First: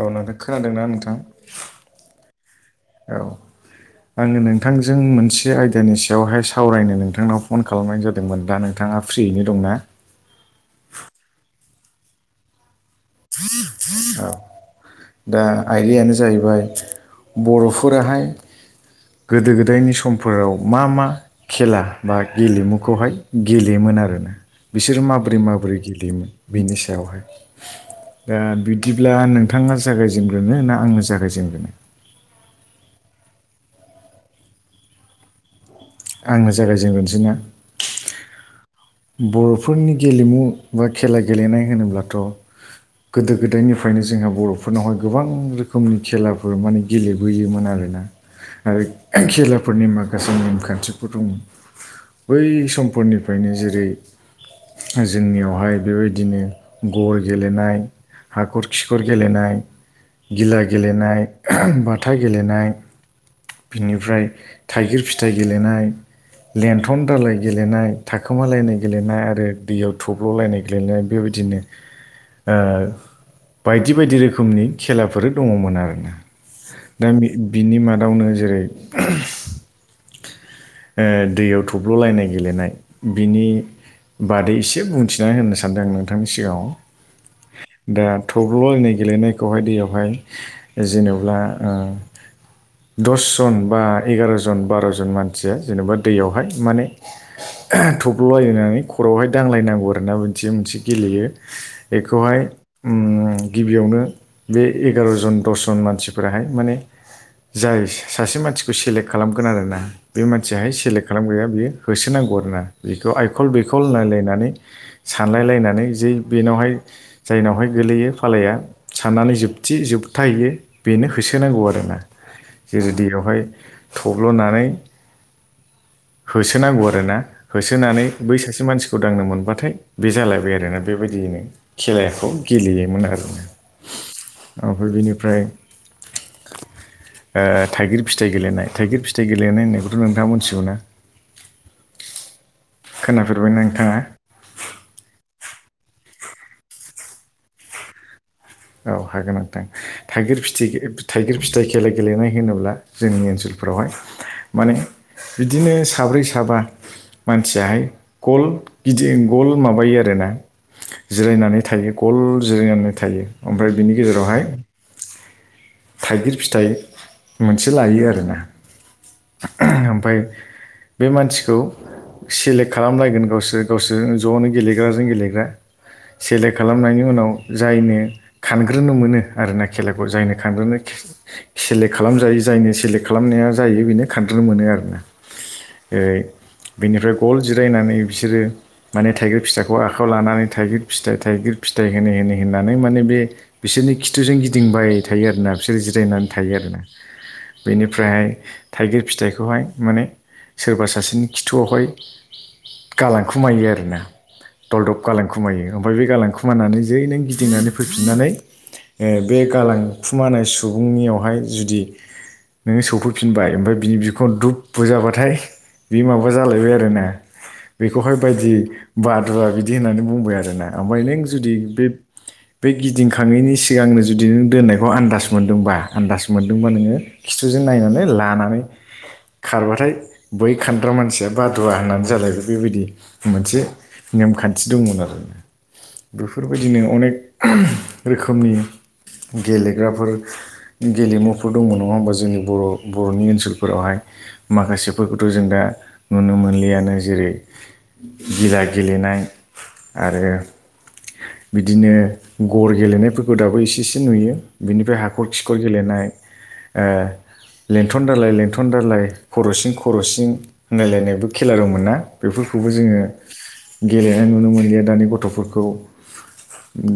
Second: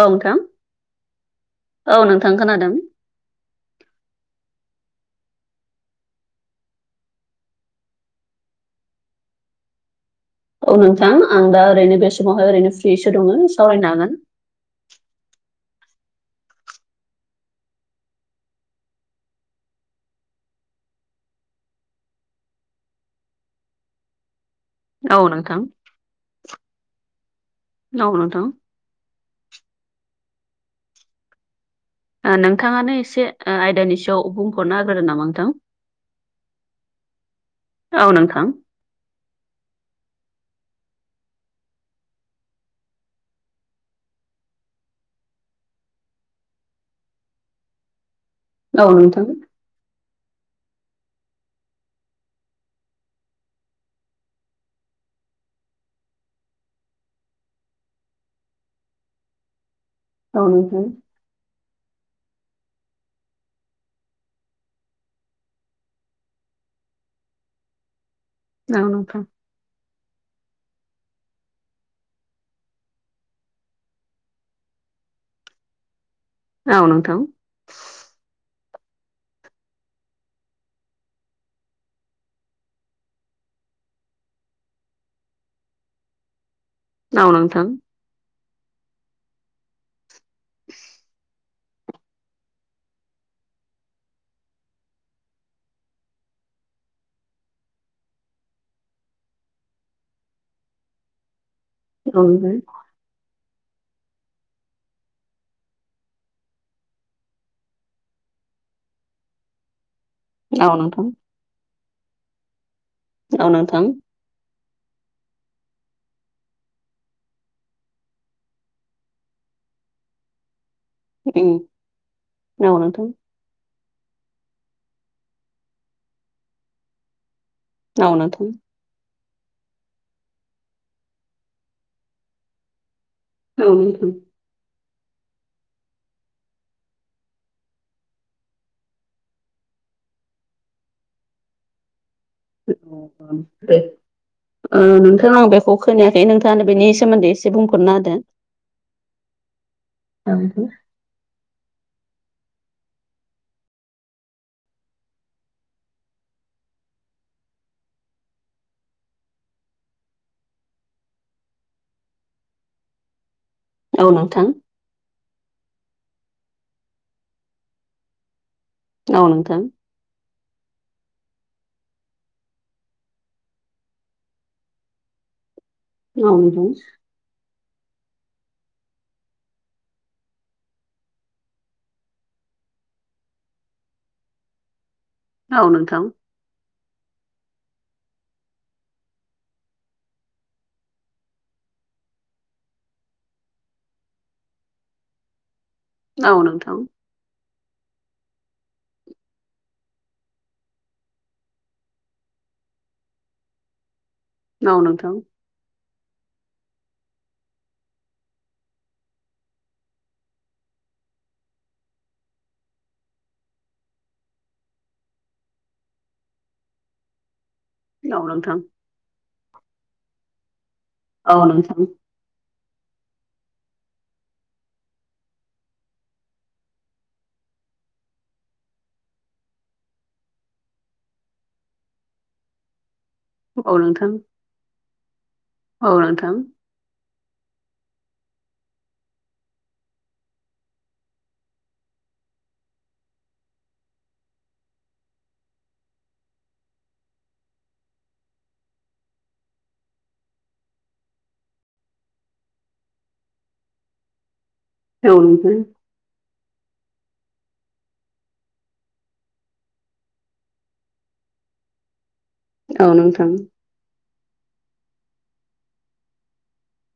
औ नोंथां खोनादोंना नोंथां औ नोंथां खोनादों औ। आङो नोंथांजों मोनसे आयदानि सायावहाय सावरायनो नोंथांनाव फन खालामनाय जादोंमोन दा नों थाङा फ्रियैनो दंना? औ नोंथां आं दा ओरैनो बे समावहाय ओरैनो फ्रिसो दङो सावरायनो हागोन। दा आयदायानो जाहैबाय बर'फोराहाय गोदो गोदायनि समफोराव मा मा खेला बा गेलेमुखौहाय गेलेयोमोन आरोना। बिसोरो हागोन औ माबोरै नोंथां माबोरै गेलेयोमोन बिनि सायावहाय औ ओ नोंथां बिदिब्ला नोंथाङा जागायजेनग्रोनो ना आङो जागायजेनग्रोनो ओ नोंथाङानो एसे ओ आयदानि सायाव बुंफोरना होग्रोदो नामा नोंथां? आंनो जागायजेनग्रोनोसै ना? औ नोंथां बर'फोरनि गेलेमु बा खेला गेलेनाय होनोब्लाथ' गोदो गोदायनिफ्रायनो जोंहा बर'फोरनावहाय गोबां रोखोमनि खेलाफोर माने गेलेबोयोमोन आरोना। आरो औ नोंथां खेला फोरनि माखासे नेम खान्थिफोर दङ बै समफोरनिफ्रायनो जेरै जोंनियावहाय बेबायदिनो गर गेलेनाय हाखर खिखर गेलेनाय औ गिला नोंथां गेलेनाय बाथा गेलेनाय बिनिफ्राय थाइगिर फिथाइ गेलेनाय लेन्थन दालाय गेलेनाय थाखोमालायनाय औ नोंथां गेलेनाय आरो दैयाव थब्ल'लायनाय गेलेनाय बेबायदिनो बायदि बायदि रोखोमनि खेलाफोर दङमोन आरोना औ दा नोंथां बिनि मादावनो जेरै दैयाव थब्ल'लायनाय गेलेनाय बिनि बादै एसे बुंथिनानै होननो सानदों आं नोंथांनि सिगाङाव औ नोंथां दा थब्ल' जनाय गेलेनायखौहाय दैयावहाय जेनब्ला दसजन बा एगार'जन बार'जन मानसिया जेनेबा दैयावहाय माने थब्ल'लायनानै खरआवहाय दांलायनांगौ आरोना मोनसे मोनसे गेलेयो औ नोंथां औ बेखौहाय गिबियावनो बे एगार'जन दसजन मानसिफोराहाय माने जाय सासे मानसिखौ सेलेक्ट खालामगोन आरोना बे मानसियाहाय सेलेक्ट नोंथां खालामगैया बियो होसोनांगौ आरो ना बेखौ औ आइखल नोंथां बेखल होनलायलायनानै सानलाय लायनानै जे बेनावहाय जायनावहाय गोगलैयो फालाया साननानै जोबथि जोबथाहैयो बेनो उम होसोनांगौ आरोना औ जेरै नोंथां दैयावहाय थब्ल'नानै होसोनांगौ आरोना होसोनानै औ बै नोंथां सासे मानसिखौ सुदांनो मोनबाथाय बे जालायबाय आरोोना बेबायदियैनो खेलखौ गेलेयोमोन आरो औ ओमफ्राय बेनिफ्राय थाइगिर फिथाइ गेलेनाय थाइगिर फिथाइ गेलेनाय होननायखौथ' नोंथाङा मोनथिगौ ना खोनाफेरबाय अे [unintelligible] नोंथाङा नोंथांनं बेखौ खोनायाखै नोंथाङा बेनि सोमोन्दै एसे बुंफोरना होदो औ हागोन नोंथां थाइगिर फिथि थाइगिर फिथाइ खेला गेलेनाय होनोब्ला जोंनि ओनसोलफोरावहाय माने बिदिनो साब्रै साबा मानसियाहाय गल गिदिं गल माबायो आरोना जिरायनानै थायो गल जिरायनानै थायो ओमफ्राय बिनि औ गेजेरावहाय नोंथां थाइगिर फिथाइ मोनसे लायो आरोना औ नोंथां ओमफाय बे मानसिखौ सेलेक्ट खालामलायगोन गावसोर गावसोर ज'नो गेलेग्राजों गेलेग्रा औ सेलेक्ट नोंथां खालामनायनि उनाव जायनो खानग्रोनो मोनो आरोना खेलाखौ जायनो खानद्रानो सेलेक्ट खालामजायो जायनि सेलेक्ट खालामनाया जायो बेनो खानफग्रोनो मोनो आरोना औ नोंथां बिनिफ्राय गल जिरायनानै बिसोरो माने थाइगिर फिथाइखौ आखायाव लानानै थाइगिर फिथाइ थाइगिर फिथाइ होनै होनै होननानै माने बे बिसोरनि खिथुजों गिदिंबाय थायो आरोोना बिसोर जिरायनानै औ थायो नोंथां आरोना बेनिफ्रायहाय थाइगिर फिथाइखौहाय माने सोरबा सासेनि खिथुआवहाय गालांखुमायो आरोना औ दलदब नोंथां गालाखु खुमायो ओमफ्राय बे गालां खुमानानै ज नों गिदिंनानै फैफिननानै बे गालां खुमानाय सुबुंनियावहाय जुदि नोङो सौफैफिनबाय ओमफ्राय बिनि बिखुंङाव' दुब बुजाबाथाय बि माबा जालायबाय आरोना बेखौहाय औ बायदि नोंथां बादुवा बिदि होननानै बुंबाय आरोना ओमफ्राय नों औ जुदि नोंथां बे बे गिदिंखांङैनि सिगांनो जुदि नों दोननाय बेबखौ आन्दास मोन्दोंबा आन्दास मोन्दोंबा नोङो खिथुजों नायनानै लानानै खारबाथाय बै खानद्रा मानसिया बादुवा होननानै जालायबाय बेबायदि मोनसे औ नोंथां नेमखान्थि दंमोन आरो औ नोंथां बेफोरबायदि बिदिनो अनेक रोखोमनि गेलेग्राफोर गेलेमुफोर दङ नङा होमबा जोंनि बर' बर'नि ओनसोलफोरावहाय माखासेफोरखौथ' जों दा नुनो मोनलियानो जेरै गिला गेलेनाय आरो बिदिनो गर गेलेनायफोरखौ दाबो इसे एसे नुयो बिनिफ्राय औ हाखर नोंथां खिखर गेलेनाय लेंथन दालाय लेंथन दालाय खर'सिन खर'सिन होनायलायनायबो खेला दं मोना बेफोरखौबो औ जोङो नोंथां गेलेनाय नुनो मोनलिया दानि गथ'फोरखौ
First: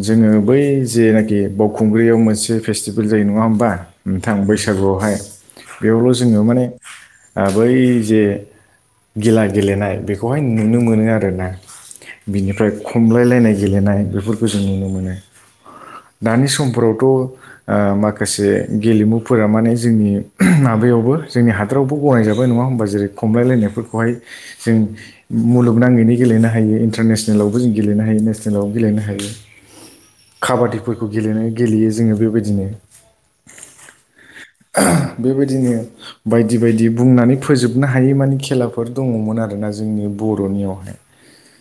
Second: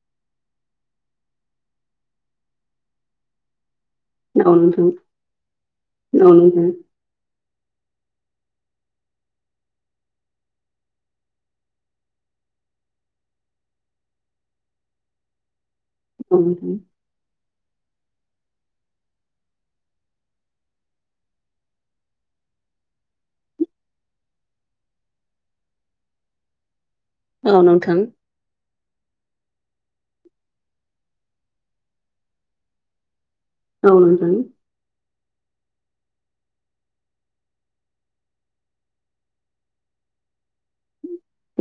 जोङो बै जेनाखि बावखुंग्रियाव मोनसे मोनसे फेटिभेल जायो नङा होनबा नोंथां बैसागुआवहाय बेयावल' औ जोङो माने नोंथां बै जे गिला गेलेनाय बेखौहाय नुनो मोनो आरोना बिनिफ्राय खमलायलायनाय गेलेनाय बेफोरखौ जों नुनो मोनो दानि समफोरावथ' आ माखासे गेलेमुफोरा माने जोंनि माबायावबो जोंनि हा हादरावबो गनायजाबाय नङा होमबा जेरै खमलायलायनायफोरखौहाय जों मुलुगनाङैनो गेलेनो हायो इन्टारनेसनेल औ लावबो जों नोंथां गेलेनो हायो नेसनेलावबो गेलेनो हायो काबादिफोरखौ गेलेनाय गेलेयो जोङो बेबायदिनो औ नोंथां बेबायदिनो बायदि बायदि बुंनानै फोजोबनो हायै मानि खेलाफोर दङमोन आरोना जोंनि बर'नियावहाय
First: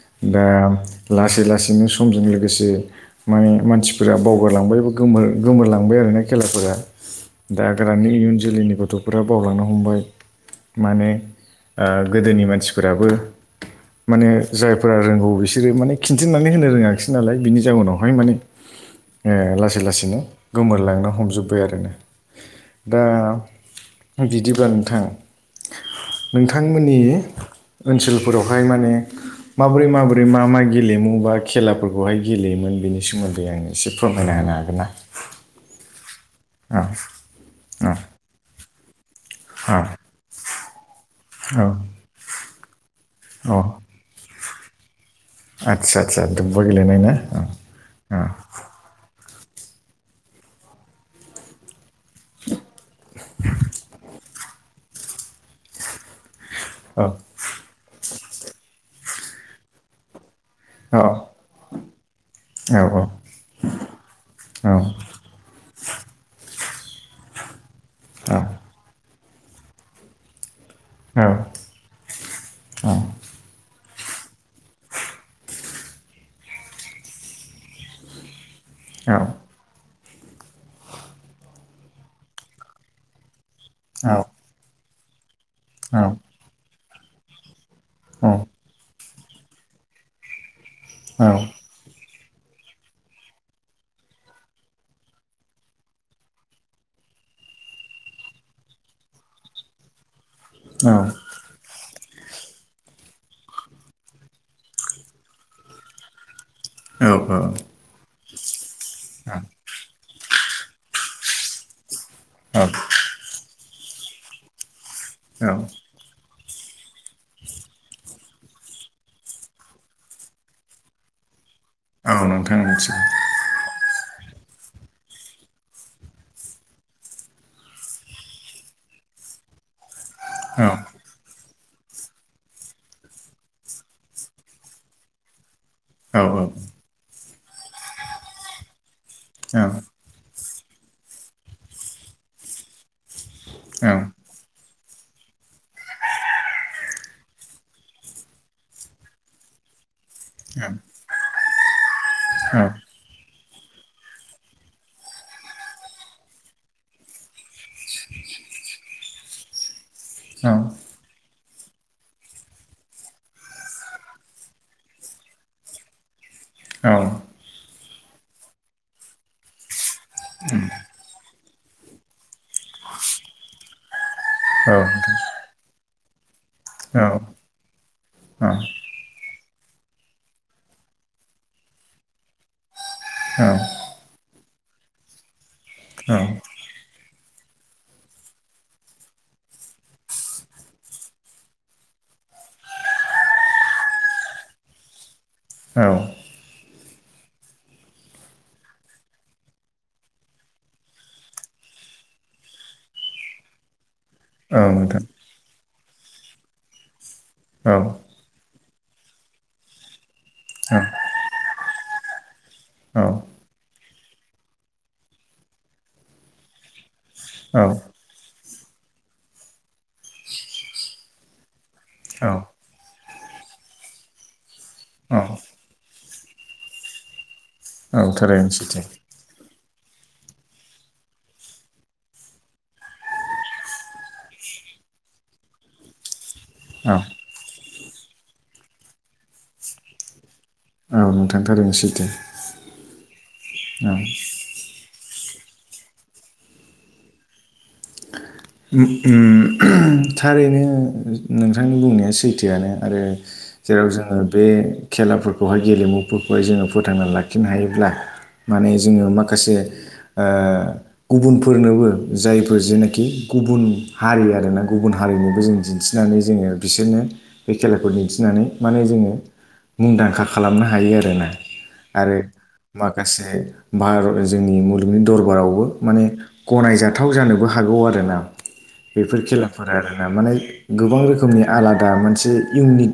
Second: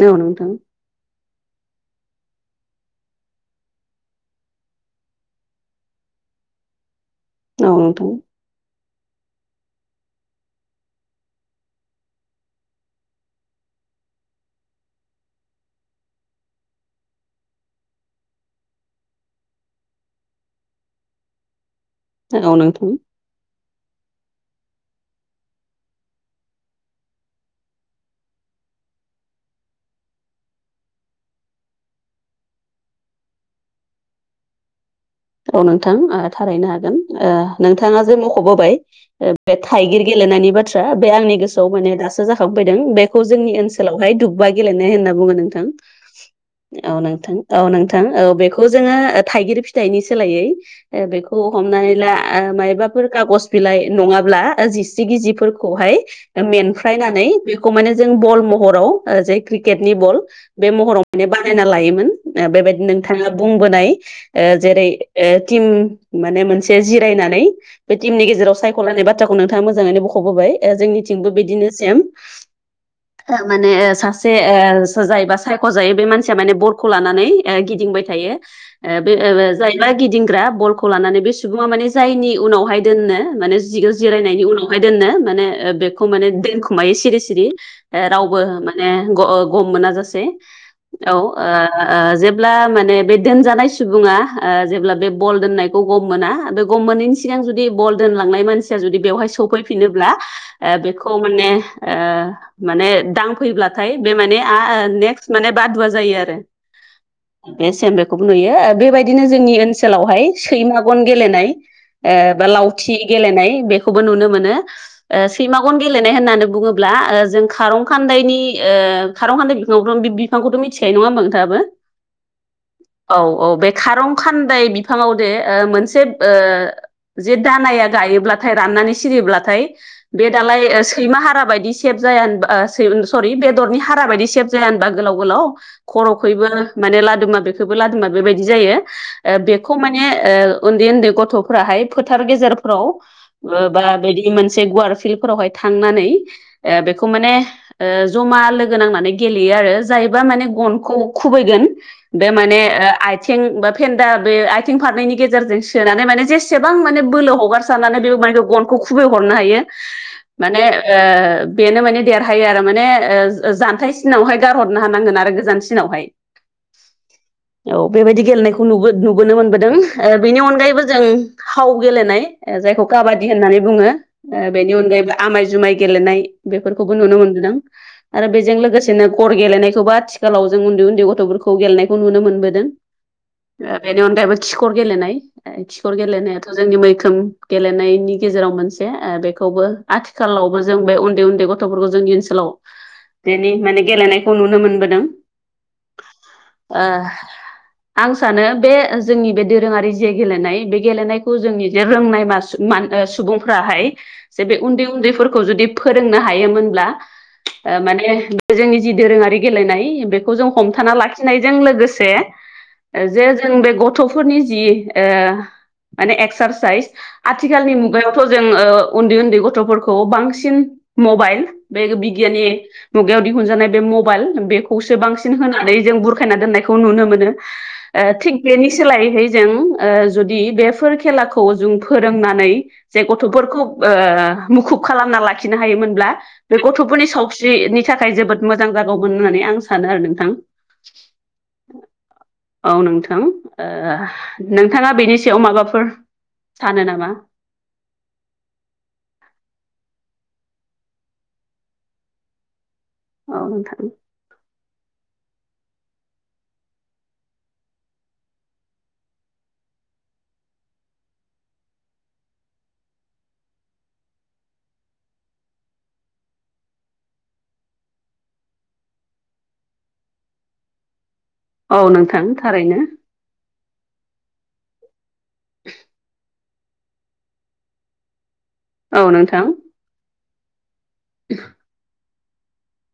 औ दा नोंथां लासै लासैनो समजों लोगोसे माने मानसिफोरा बावगारलांबायबो गोरलांबाय आरोना खेलाफोरा औ नोंथां औ दााग्रानि इउन जोलैनि गथ'फोरा बावलांनो हमबाय माने ओ गोदोनि मानसिफोराबो माने जायफोरा रोंगौ बिसोरो माने खिन्थिनानै होनो रोङाखसै नालाय बिनि जाउनावहाय माने ओ लासै लासैनो गोमोरलांनो हमजोब्बाय आरो ना नोंथां दा बिदिब्लाा नोंथां नोंथांमोननि ओनसोलफोरावहाय माने माबोरै माबोरै मा मा गेलेमु बा खेलाफोरखौहाय गेलेयोमोन बेनि सोमोनदै आं एसे फोरमायनो हानो आरो गोनना औ नोंथां थारैनो हागोन औ नोंथाङा जे मख'बोबाय बे थाइगिर गेलेनायनि बाथ्रा बे आंनि गोसोआव माने दासो जाखांफैदों बेखौ जोंनि औ ओनसोलावहाय दुब् बा गेलेनाय होनना बुङो नोंथां आदसा आदसा दुब्बा औ गेलेनाय ना नोंथां औ नोंथां औ बेखौ जोङो थाइगिर फिथाइनि सोलायै ओ बेखौ हमनानै ला मायबाफोर खागज बिलाइ नंङाब्ला जिस्रि गिजिफोरखौहाय औ मेनफ्रायनानै बेखौ माने जों बल महराव जे क्रिकेटनि बल बे औ महराव माने बानायना लायोमोन औ बेबायदि औ नोंथांङा बुंबोनाय ओ जेरै टिम माने मोनसे जिरायनानै बे टिमनि गेजेराव सायख'नानै बा बाथ्राखौ नोंथांङा मोजांङैनो बख'बोबाय जोंनिथिंबो बिदिनो सेम माने सासे ओ जायोबा सायख' जायो बे मानसिया माने बरखौ लानानै गिदिंबाय थायो थायो बे जायबा गिदिंग्रा बलखौ लानानै बे सुबुं माने जायनि उनावहाय दोननो माने जिग जिरायनायनि उनावहाय दोननो माने बेखौ माने दोनखुमायो सिरि सिरि रावबो माने गम मोनाजसे औ ओ ओ जेब्ला माने बे दोनजानाय सुबुंङा ओ जेब्ला बे बल दोननायखौ गम मोना बे गम मोनैनि सिगां जुदि बल दोनलांनाय मानसिया जुदि बेवहाय सफै फिनोब्ला बेखौ माने ओ माने दांफैब्लाथाय बे माने नेक्स्ट माने बादुवा जायो आरो बे सेम बेखौबो नुयो बेबायदिनो औ जोंनि ओन सोलावहाय सैमागन गेलेनाय, बा औ औ लावथि गेलेनाय बेखौबो नुनो मोनो। औ ओ गे गेलेनाय होननानै बुंङोब्ला ओ जों खारंखान्दायनि ओ खारंखान्दाय बिखौबो बिफांखौ'थ' मिथिखायो नंङा होनबा नोंथांआबो? औ नोंथां मिथिगौ। खारं खान्दाय बिफांङाव दे ओ मोनसे ओ जे दानाया गायोब्लाथाय राननानै सिरियोब्लाथाय बे दालाय औ ओ सैमा हारा बायदि सेब जाया होनबा सरि बेदरनि हारा बायदि सेब जाया होनबा गोलाव गोलाव? औ खर'खैबो माने लादोमा बेखौबो लादोमा बेबायदि जायो बेखौ मान [unintelligible] ओ उन्दै उन्दै गथ'फोराहाय फोथार गेजेरफ्राव बा बिदि मोनसे गुवार फिलफोरावहाय थांनानै बेखौ माने ओ जमा लोगो नांनानै गेलेयो आरो जायबा माने गनखौ खुबैगोन बे औ माने ओ आ थिं बा फेन्दा बे आयथिं फारैनायनि गेजेरजों सोनानै माने जेसेबां माने बोलो हगार साननानै बे [unintelligible] गनखौ खुबै हरनो हायो नोंथां माने ओ बेनो माने देरहायो आरो माने ओ जानथाइ सिनावहाय गारहरनो हानांगोन आरो गोजानसिनावहाय। औ औ बेबायदि गेलेनायखौ नुबो नुबोनो मोनबोदों ओ बेनि अनगायैबो जों फाव गेलेनाय ओ जायखौ काबादि होननानै बुङो। औ बेनि अनगायैबो आमाय जुमाय गेलेनाय बेफोरखौबो नुनो नोंथां मोनबोदों आरो बेजों औ लोगोसे बिदिनो गर गेलेनायखौबो आथिखालाव जों उन्दै उन्दै गथ'फोरखौ गेलेनायखौ नुनो मोनबोदों। बेनि अनगायैबो खिखर गेलेनाय खिखर गेलेनायाथ' जोंनि मैखोम गेलेनायनि गेजेराव मोनसे ओ बेखौबो आथिखालावबो जों बे उन्दै उन्दै ग थ'फोरखौ जोंनि ओनसोलाव बेनि माने गेलेनायखौ नुनो मोनबोदों। औ ओ आं सानो बे जोंनि बे दोरोङारि जे गेलेनाय बे गेलेनायखौ जोंनि जे रोंनाय मासु मा सुबुंफ्राहाय जे बे उन्दै उन्दैफोरखौ जुदि फोरोंनो हायोमोनब्ला ओ माने जोंनि जि दोरोंङारि गेलेनाय बेखौ जों हमथाना लाखिनायजों लोगोसे जे जों बे गथ'फोरनि जि माने एक्सारसाइस औ आथिखालनि मुगायाव थ' जोंङो उन्दै उन्दै गथ'फोरखौ बांसिन मबाइल बे बिगियानि मुगायाव दिहुनजानाय बे मबाइल बेखौसो औ बांसिन होनानै जों बुरखायना दोननायखौ नुनो मोनो। ओ थिग थारैनो बेनि सैथो सोलायैहै जों ओ जुदि बेफोर खेलाखौ जों फोरोंनानै जे गथ'फोरखौ ओ मुखुब खालामना लाखिनो हायोमोनब्ला बे औ गथ'फोरनि सावस्रिनि थाखाय जोबोद मोजां जागौमोन होननानै आं सानो आरो नोंथां। नोंथांथारैनो सैथो। औ नोंथां ओ औ नोंथाङा बेनि सायाव माबाफोर सानो नामा? उम उम थारैनो नोंथांनि बुंनाया सैथोआनो आरो औ नोंथां जेराव जोङो बे खेलाफोरखौहाय गेलेमुफोरखौहाय जोङो फोथांना लाखिनो हायोब्ला माने जोङो माखासे गुबुनफोरनोबो जायफोर जेनाखि गुबुन हारि आरोना गुबुन हारिनिबो जों दिन्थिनानै जोङो बिसोरनो बे खेलाखौ दिन्थिनानै माने जोङो मुंदांखा खालामनो हायो आरोना। औ आरो नोंथां थारैनो माखासे भारत जोंनि मुलुगनि दरबारावबो माने गनायजाथाव जानोबो हागौ आरो ना। औ बेफोर नोंथां खेलाफोर आरोना माने गोबां रोखोमनि आलादा मोनसे इउनिक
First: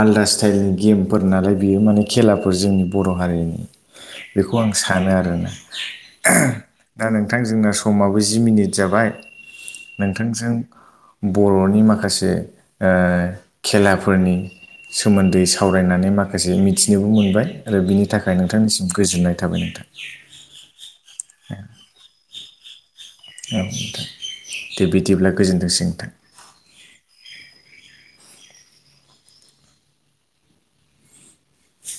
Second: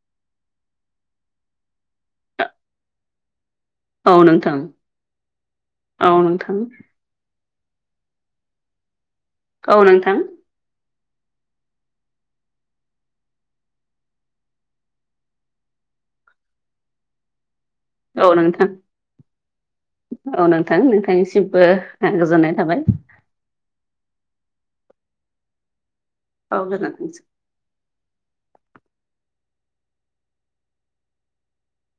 आलदा स्टाइलनि गेमफोर नालाय बेयो माने खेलाफोर जोंनि बर' हारिनि औ नोंथां बेखौ आं सानो आरोना औ नोंथां दा नोंथां जोंना समाबो जि मिनिट जाबाय औ नोंथां नोंथांजों बर'नि माखासे खेलाफोरनि सोमोन्दै सावरायनानै माखासे मिथिनोबो मोनबाय आरो बिनि औ थाखाय नोंथां नोंथांनिसिम गोजोननाय थाबाय नोंथां औ नोंथां नोंथांनिसिमबो गोजोननाय थाबाय औ दे बिदिब्ला गोजोन्थोंसै नोंथां औ गोजोन्थोंसै बि [inaudible]